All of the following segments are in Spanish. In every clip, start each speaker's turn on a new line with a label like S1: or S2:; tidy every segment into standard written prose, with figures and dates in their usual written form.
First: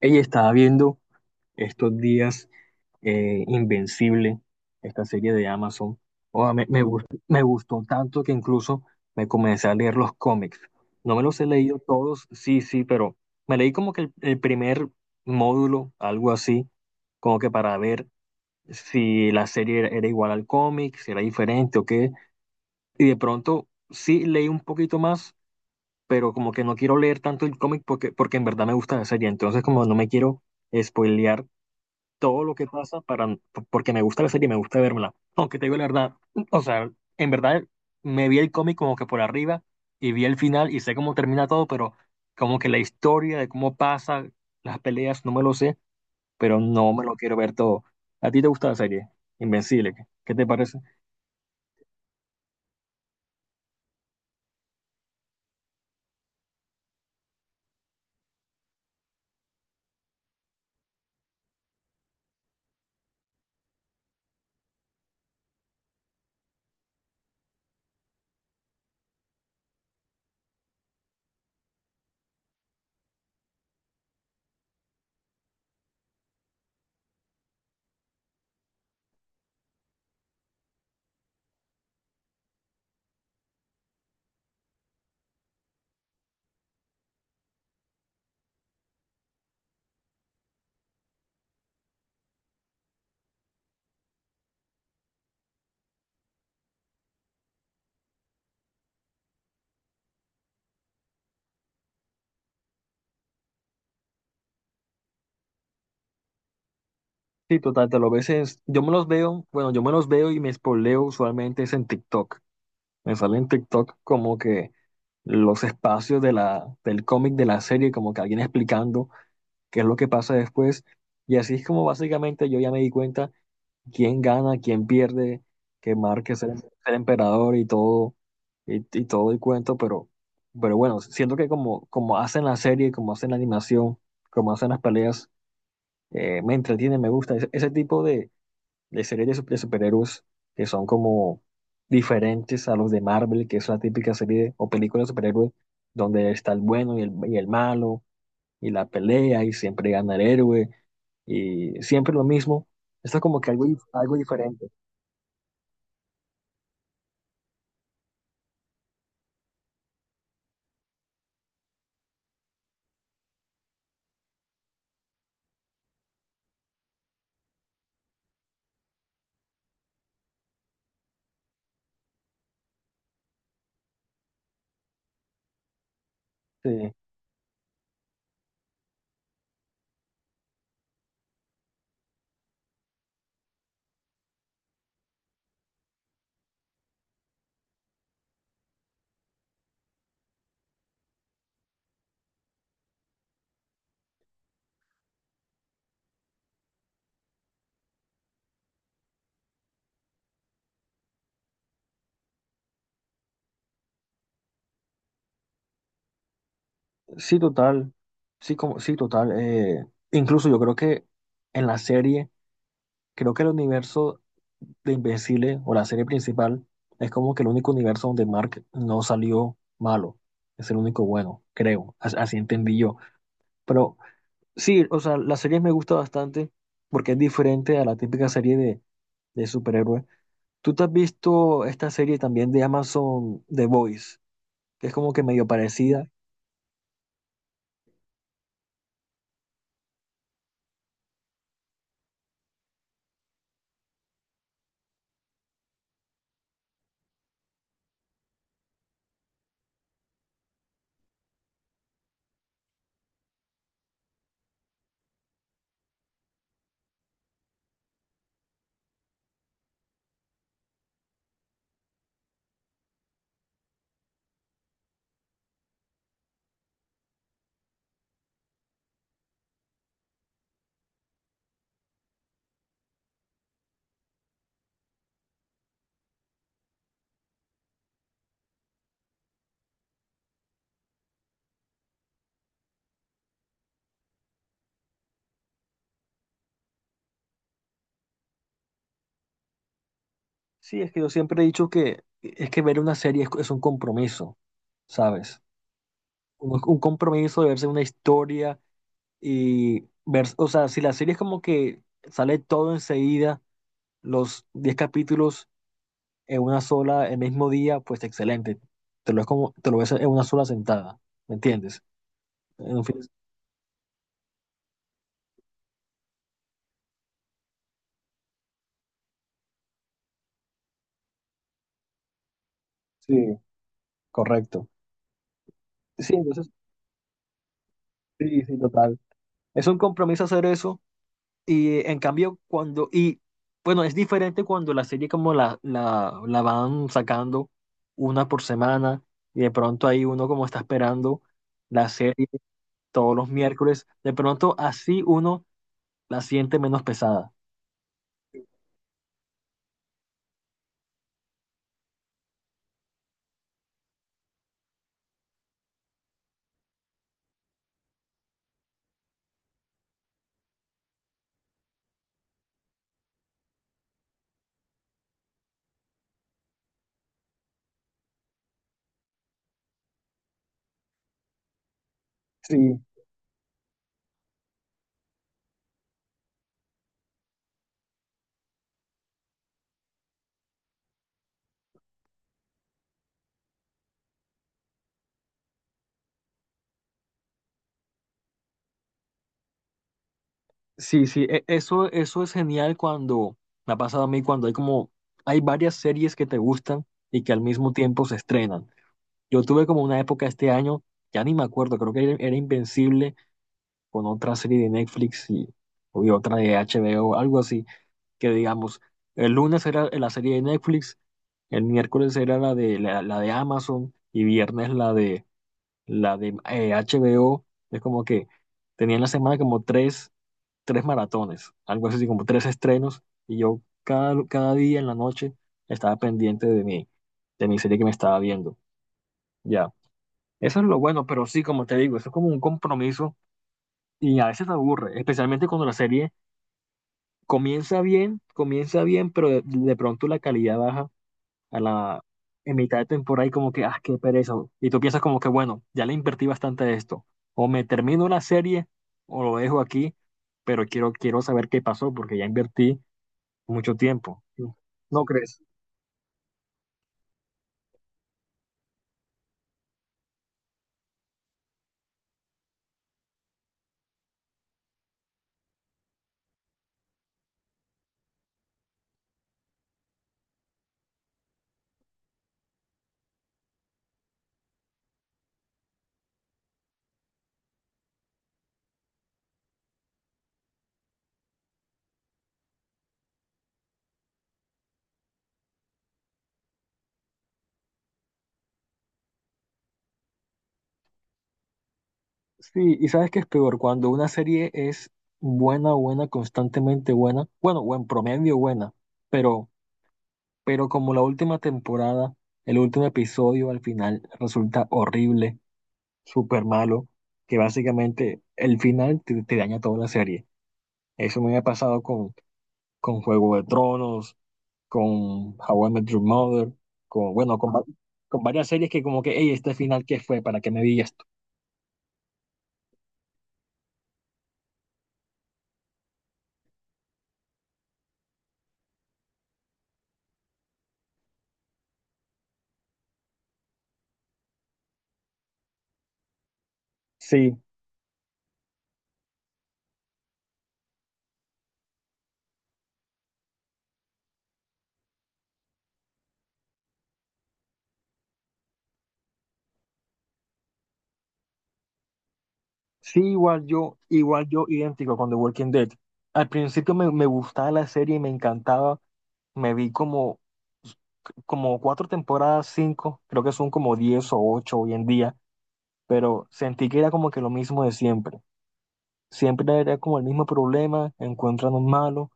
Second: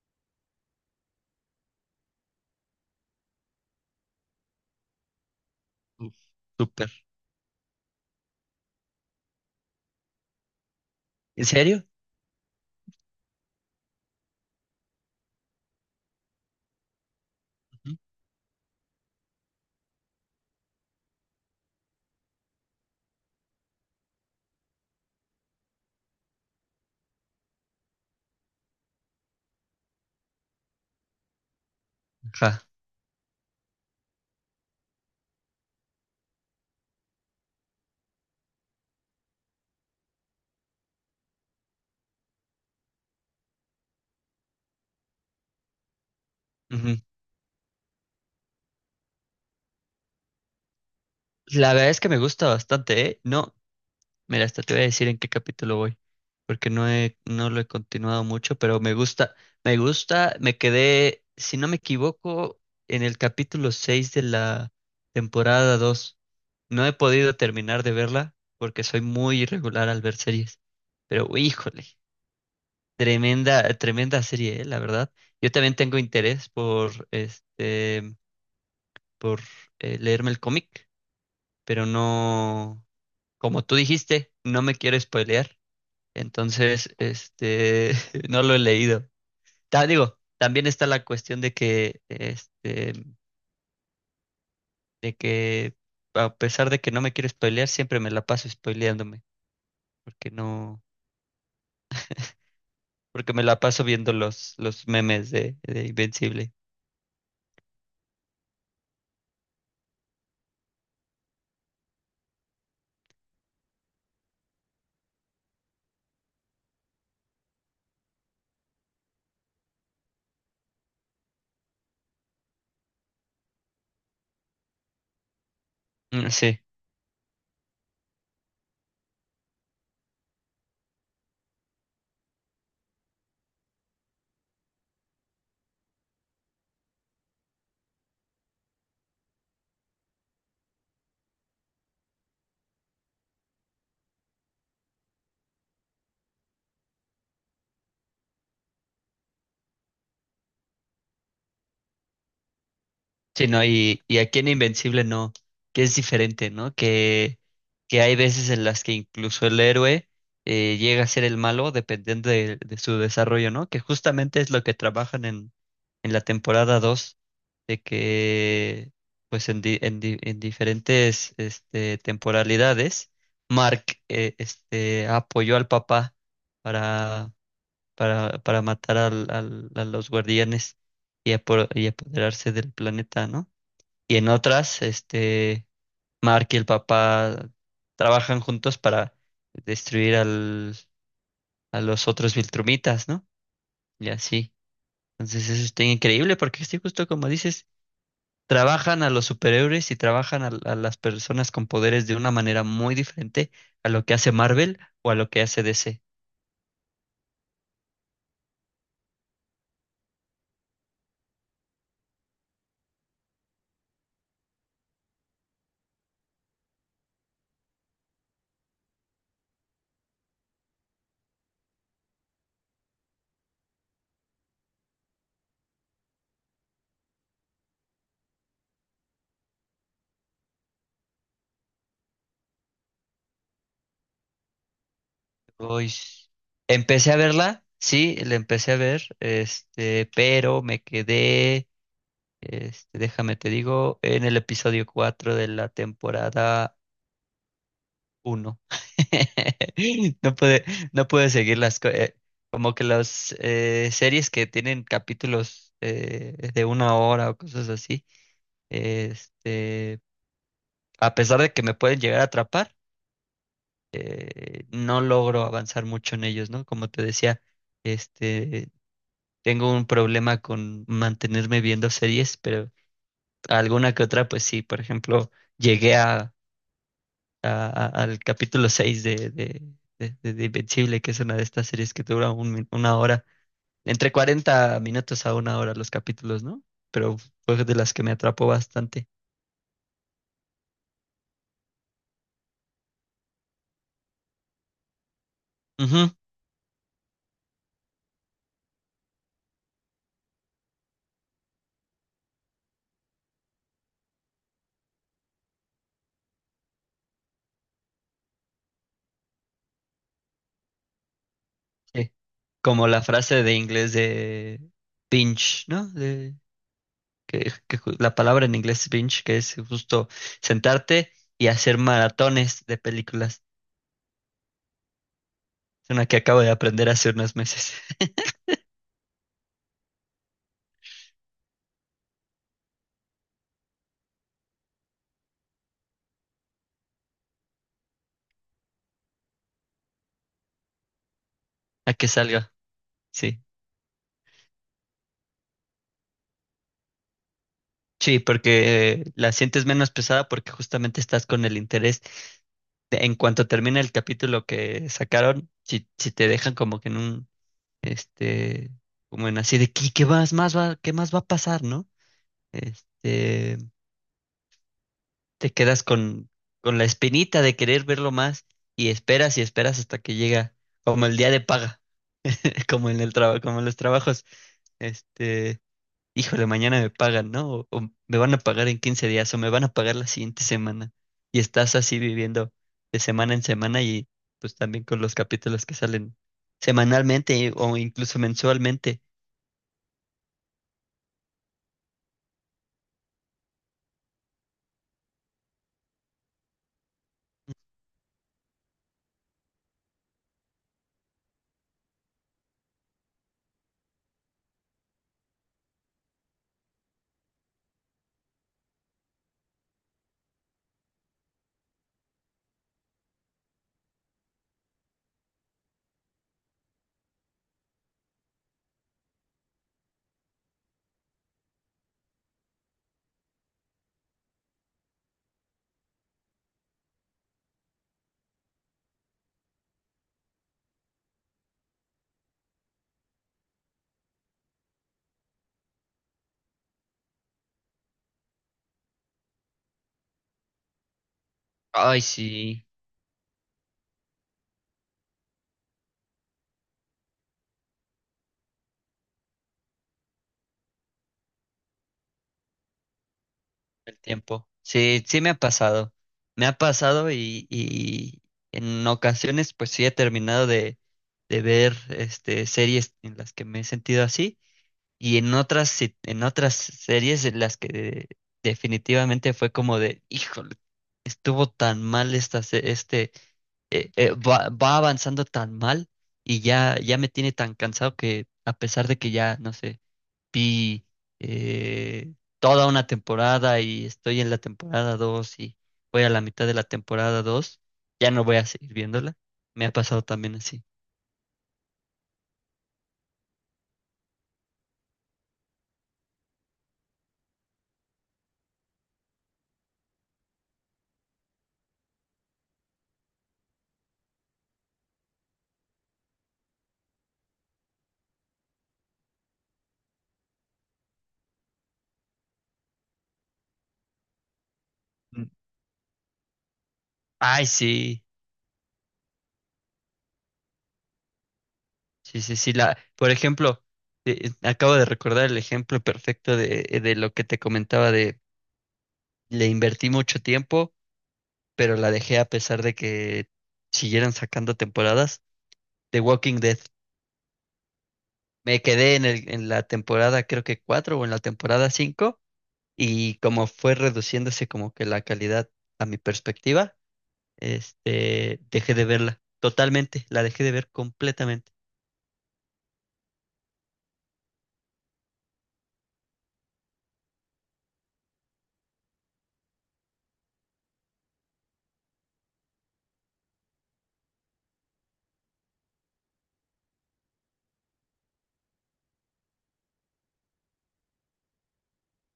S1: Ella estaba viendo estos días Invencible, esta serie de Amazon.
S2: Uf.
S1: Oh,
S2: Súper.
S1: me gustó tanto que incluso me comencé a leer los cómics. No me los
S2: ¿En
S1: he leído
S2: serio?
S1: todos, sí, sí, pero me leí como que el primer módulo, algo así, como que para
S2: Ujú.
S1: ver si la serie era, era igual al cómic, si era diferente o qué. Y de pronto sí leí un poquito más, pero como que no quiero leer tanto el cómic porque en verdad me gusta la serie. Entonces como no me quiero spoilear todo lo
S2: Ajá.
S1: que pasa para, porque me gusta la serie y me gusta verla. Aunque te digo la verdad, o sea, en verdad me vi el cómic como que por arriba y vi el final y sé cómo termina todo, pero como que la historia de cómo pasa, las peleas, no me lo sé, pero no
S2: Ujú.
S1: me lo quiero ver todo. ¿A ti te gusta la serie? Invencible, ¿qué te parece?
S2: La verdad es que me gusta bastante, ¿eh? No, mira, hasta te voy a decir en qué capítulo voy, porque no lo he continuado mucho, pero me gusta, me gusta, me quedé, si no me equivoco, en el capítulo 6 de la temporada dos. No he podido terminar de verla porque soy muy irregular al ver series, pero híjole, tremenda, tremenda serie, ¿eh? La verdad. Yo también tengo interés por este, por leerme el cómic, pero no, como tú dijiste, no me quiero spoilear. Entonces, este, no lo he leído. Digo, también está la cuestión de que, este, de que a pesar de que no me quiero spoilear, siempre me la paso spoileándome, porque no, porque me la paso viendo los memes de Invencible.
S1: Sí, total, te lo ves, yo me los veo, bueno, yo me los veo y me espoleo usualmente es en TikTok. Me sale en TikTok como que los espacios de del cómic de la serie, como que alguien explicando qué es lo que pasa después. Y así es como básicamente yo ya me di cuenta quién gana, quién pierde, que Mark
S2: Mm.
S1: es el,
S2: Sí.
S1: el emperador y todo, y todo el cuento, pero bueno, siento que como, como hacen la serie, como hacen la animación, como hacen las peleas, me entretiene, me gusta. Ese tipo de series de, de superhéroes que son como diferentes a los de Marvel, que es la típica serie o película de superhéroes donde está el bueno y y el malo y la pelea y siempre gana el héroe y siempre lo mismo. Esto como
S2: Sí,
S1: que
S2: ¿no?
S1: algo, algo
S2: Y aquí en
S1: diferente.
S2: Invencible no, que es diferente, ¿no? Que hay veces en las que incluso el héroe llega a ser el malo dependiendo de su desarrollo, ¿no? Que justamente es lo que trabajan en la temporada dos, de que pues en, en, en diferentes este, temporalidades, Mark este, apoyó al papá
S1: Sí,
S2: para, para matar al, a los guardianes y, y apoderarse del planeta, ¿no? Y en otras, este, Mark y el papá trabajan juntos para destruir al, a los otros Viltrumitas, ¿no? Y así. Entonces eso está increíble porque sí, justo como dices, trabajan a los superhéroes y trabajan a las personas con poderes de una manera muy diferente a lo que hace Marvel o a lo que hace DC.
S1: sí, total. Sí, como, sí, total. Incluso yo creo que en la serie, creo que el universo de Invencible o la serie principal es como que el único universo donde Mark no salió malo. Es el único bueno, creo. Así entendí yo. Pero sí, o sea, la serie me gusta bastante porque es diferente a la típica serie de superhéroes. ¿Tú te has visto esta serie también de Amazon, The Voice, que es como que medio
S2: Uy,
S1: parecida?
S2: empecé a verla, sí, la empecé a ver, este, pero me quedé. Este, déjame te digo, en el episodio 4 de la temporada uno. No puede, no puede seguir las como que las series que tienen capítulos de una hora o cosas así. Este, a pesar de que me pueden llegar a atrapar, no logro avanzar mucho en ellos, ¿no? Como te decía, este, tengo un problema con mantenerme viendo series, alguna que otra, pues sí. Por ejemplo, llegué a, al capítulo 6 de, de Invencible, que es una de estas series que dura una hora, entre 40 minutos a una hora los capítulos, ¿no? Pero fue de las que me atrapó bastante.
S1: Sí, es que yo siempre he dicho que es que ver una serie es un compromiso, ¿sabes?
S2: Ujú,
S1: Un compromiso de verse una historia y ver, o sea, si la serie es como que sale todo enseguida, los 10 capítulos en una sola, el mismo día, pues excelente. Es como, te lo ves en una sola sentada, ¿me entiendes?
S2: sí.
S1: En un
S2: Como
S1: fin
S2: la
S1: de-
S2: frase de inglés de binge, ¿no? De, que, la palabra en inglés es binge, que es justo sentarte y hacer maratones de
S1: sí,
S2: películas.
S1: correcto.
S2: Es una
S1: Sí,
S2: que acabo
S1: entonces,
S2: de aprender hace unos meses.
S1: sí, sí, total. Es un compromiso hacer eso. Y en cambio, cuando, y bueno, es diferente cuando la serie como la van sacando una por semana y de pronto ahí uno como está esperando la
S2: A que
S1: serie
S2: salga.
S1: todos los
S2: Sí.
S1: miércoles, de pronto así uno la siente menos pesada.
S2: Sí, porque la sientes menos pesada porque justamente estás con el interés. En cuanto termina el capítulo que sacaron, si, si te dejan como que en un, este, como en así de, ¿qué, qué más, qué más va a pasar?, ¿no? Este, te quedas con la espinita de querer verlo más y esperas hasta que llega, como el día de paga,
S1: Sí.
S2: como en el trabajo, como en los trabajos. Este, híjole, mañana me pagan, ¿no? O me van a pagar en 15 días o me van a pagar la siguiente semana. Y estás así viviendo de semana en semana y pues también con los capítulos que salen semanalmente o incluso mensualmente.
S1: Sí, sí, eso, eso es genial cuando me ha pasado a mí, cuando hay como, hay varias series que te gustan y que al mismo tiempo se estrenan. Yo tuve como una época este año, ya ni me acuerdo, creo que era Invencible con otra serie de Netflix y otra de HBO, algo así, que digamos, el lunes era la serie de Netflix, el miércoles era la de, la de Amazon y viernes la de HBO. Es como que tenía en la semana como tres, tres maratones, algo así como tres estrenos y yo cada, cada día en la noche estaba pendiente de mi serie que me estaba viendo. Ya. Eso es lo bueno, pero sí, como te digo, eso es como un compromiso y a veces te aburre, especialmente cuando la serie comienza bien, pero de pronto la calidad baja a
S2: Ay,
S1: la, en
S2: sí,
S1: mitad de temporada y como que, ah, qué pereza. Y tú piensas como que, bueno, ya le invertí bastante de esto. O me termino la serie o lo dejo aquí, pero quiero saber qué pasó porque ya invertí mucho
S2: el
S1: tiempo.
S2: tiempo. Sí,
S1: ¿No
S2: sí me ha
S1: crees?
S2: pasado. Me ha pasado y en ocasiones pues sí he terminado de ver este, series en las que me he sentido así. Y en otras, en otras series en las que definitivamente fue como de, híjole, estuvo tan mal esta, este, va, va avanzando tan mal y ya, ya me tiene tan cansado que a pesar de que ya, no sé, vi eh, toda una temporada y estoy en la temporada 2 y voy a la mitad de la temporada dos, ya no voy a seguir viéndola. Me ha pasado también así.
S1: Sí, y sabes que es peor cuando una serie es buena, buena, constantemente buena, bueno, buen promedio buena, pero, pero como la última temporada, el último episodio al final resulta horrible, súper malo, que básicamente el final te daña toda la serie. Eso me ha pasado con Juego de Tronos,
S2: Mm.
S1: con How I Met Your Mother, con, bueno,
S2: Ay, sí,
S1: con varias series que como que, hey, este final, ¿qué fue? ¿Para qué me vi esto?
S2: sí, sí, sí, la, por ejemplo. Acabo de recordar el ejemplo perfecto de lo que te comentaba de le invertí mucho tiempo, pero la dejé a pesar de que siguieran sacando temporadas. The Walking Dead.
S1: Sí,
S2: Me quedé en el, en la temporada, creo que cuatro o en la temporada cinco, y como fue reduciéndose como que la calidad a mi perspectiva, este, dejé de verla totalmente, la dejé de ver completamente.
S1: sí, igual yo, idéntico con The Walking Dead. Al principio me gustaba la serie y me encantaba. Me vi como, como cuatro temporadas, cinco, creo que son como diez o ocho hoy en día, pero sentí que era como que lo mismo de siempre. Siempre era como el mismo problema, encuentran un malo,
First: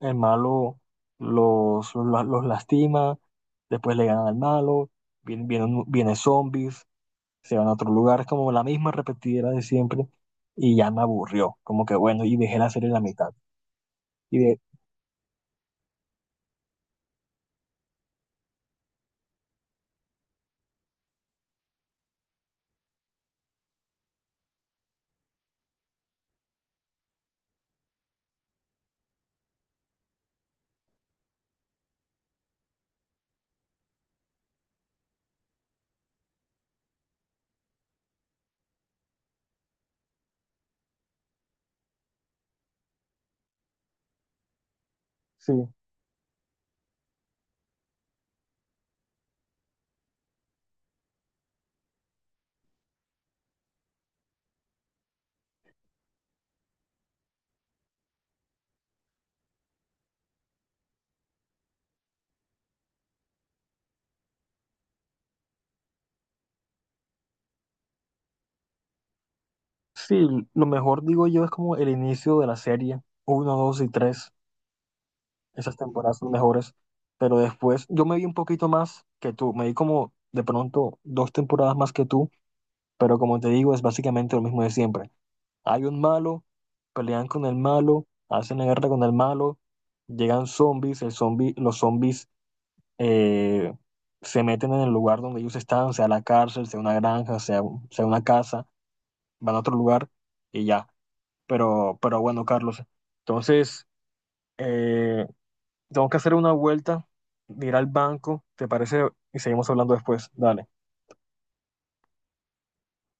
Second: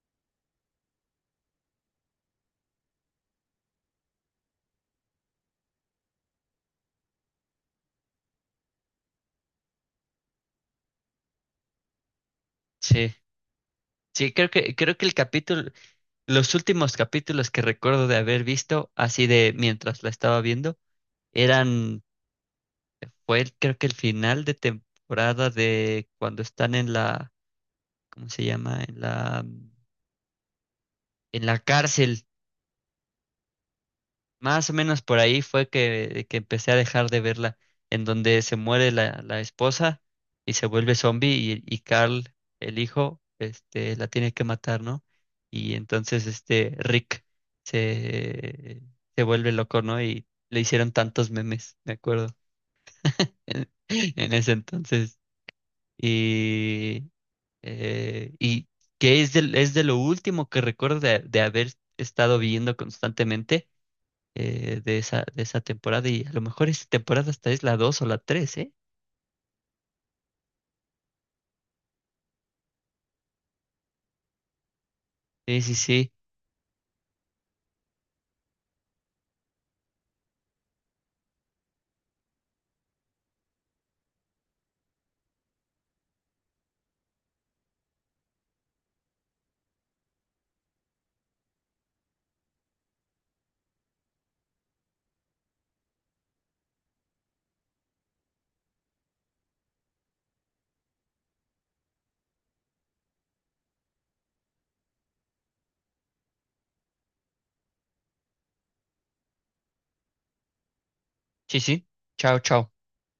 S1: el malo los lastima, después le ganan al malo, vienen zombies, se van a otro lugar, es como la misma repetidera de siempre, y ya me aburrió, como que bueno, y dejé la serie en la
S2: Sí,
S1: mitad.
S2: sí,
S1: Y de,
S2: creo que el capítulo, los últimos capítulos que recuerdo de haber visto, así de mientras la estaba viendo, eran, creo que el final de temporada de cuando están en la, ¿cómo se llama? En la cárcel. Más o menos por ahí fue que empecé a dejar de verla, en donde se muere la, la esposa y se vuelve zombie y Carl, el hijo, este, la tiene que matar, ¿no?
S1: sí,
S2: Y entonces este Rick se, se vuelve loco, ¿no? Y le hicieron tantos memes, me acuerdo, en, en ese entonces. Y, y que es de lo último que recuerdo de haber estado viendo constantemente de esa temporada. Y a lo mejor esta temporada hasta es la 2 o la tres, ¿eh?
S1: sí, lo mejor digo yo es como el inicio de la serie, uno, dos y tres,
S2: Sí,
S1: esas
S2: sí, sí.
S1: temporadas son mejores, pero después yo me vi un poquito más que tú, me vi como de pronto dos temporadas más que tú. Pero como te digo, es básicamente lo mismo de siempre. Hay un malo, pelean con el malo, hacen la guerra con el malo, llegan zombies, el zombi, los zombies eh, se meten en el lugar donde ellos están, sea la cárcel, sea una granja, sea una casa, van a otro lugar y ya. Pero bueno, Carlos, entonces eh, tengo que hacer una vuelta, ir al banco, ¿te parece? Y seguimos hablando después. Dale.
S2: Sí, sí. Chao, chao.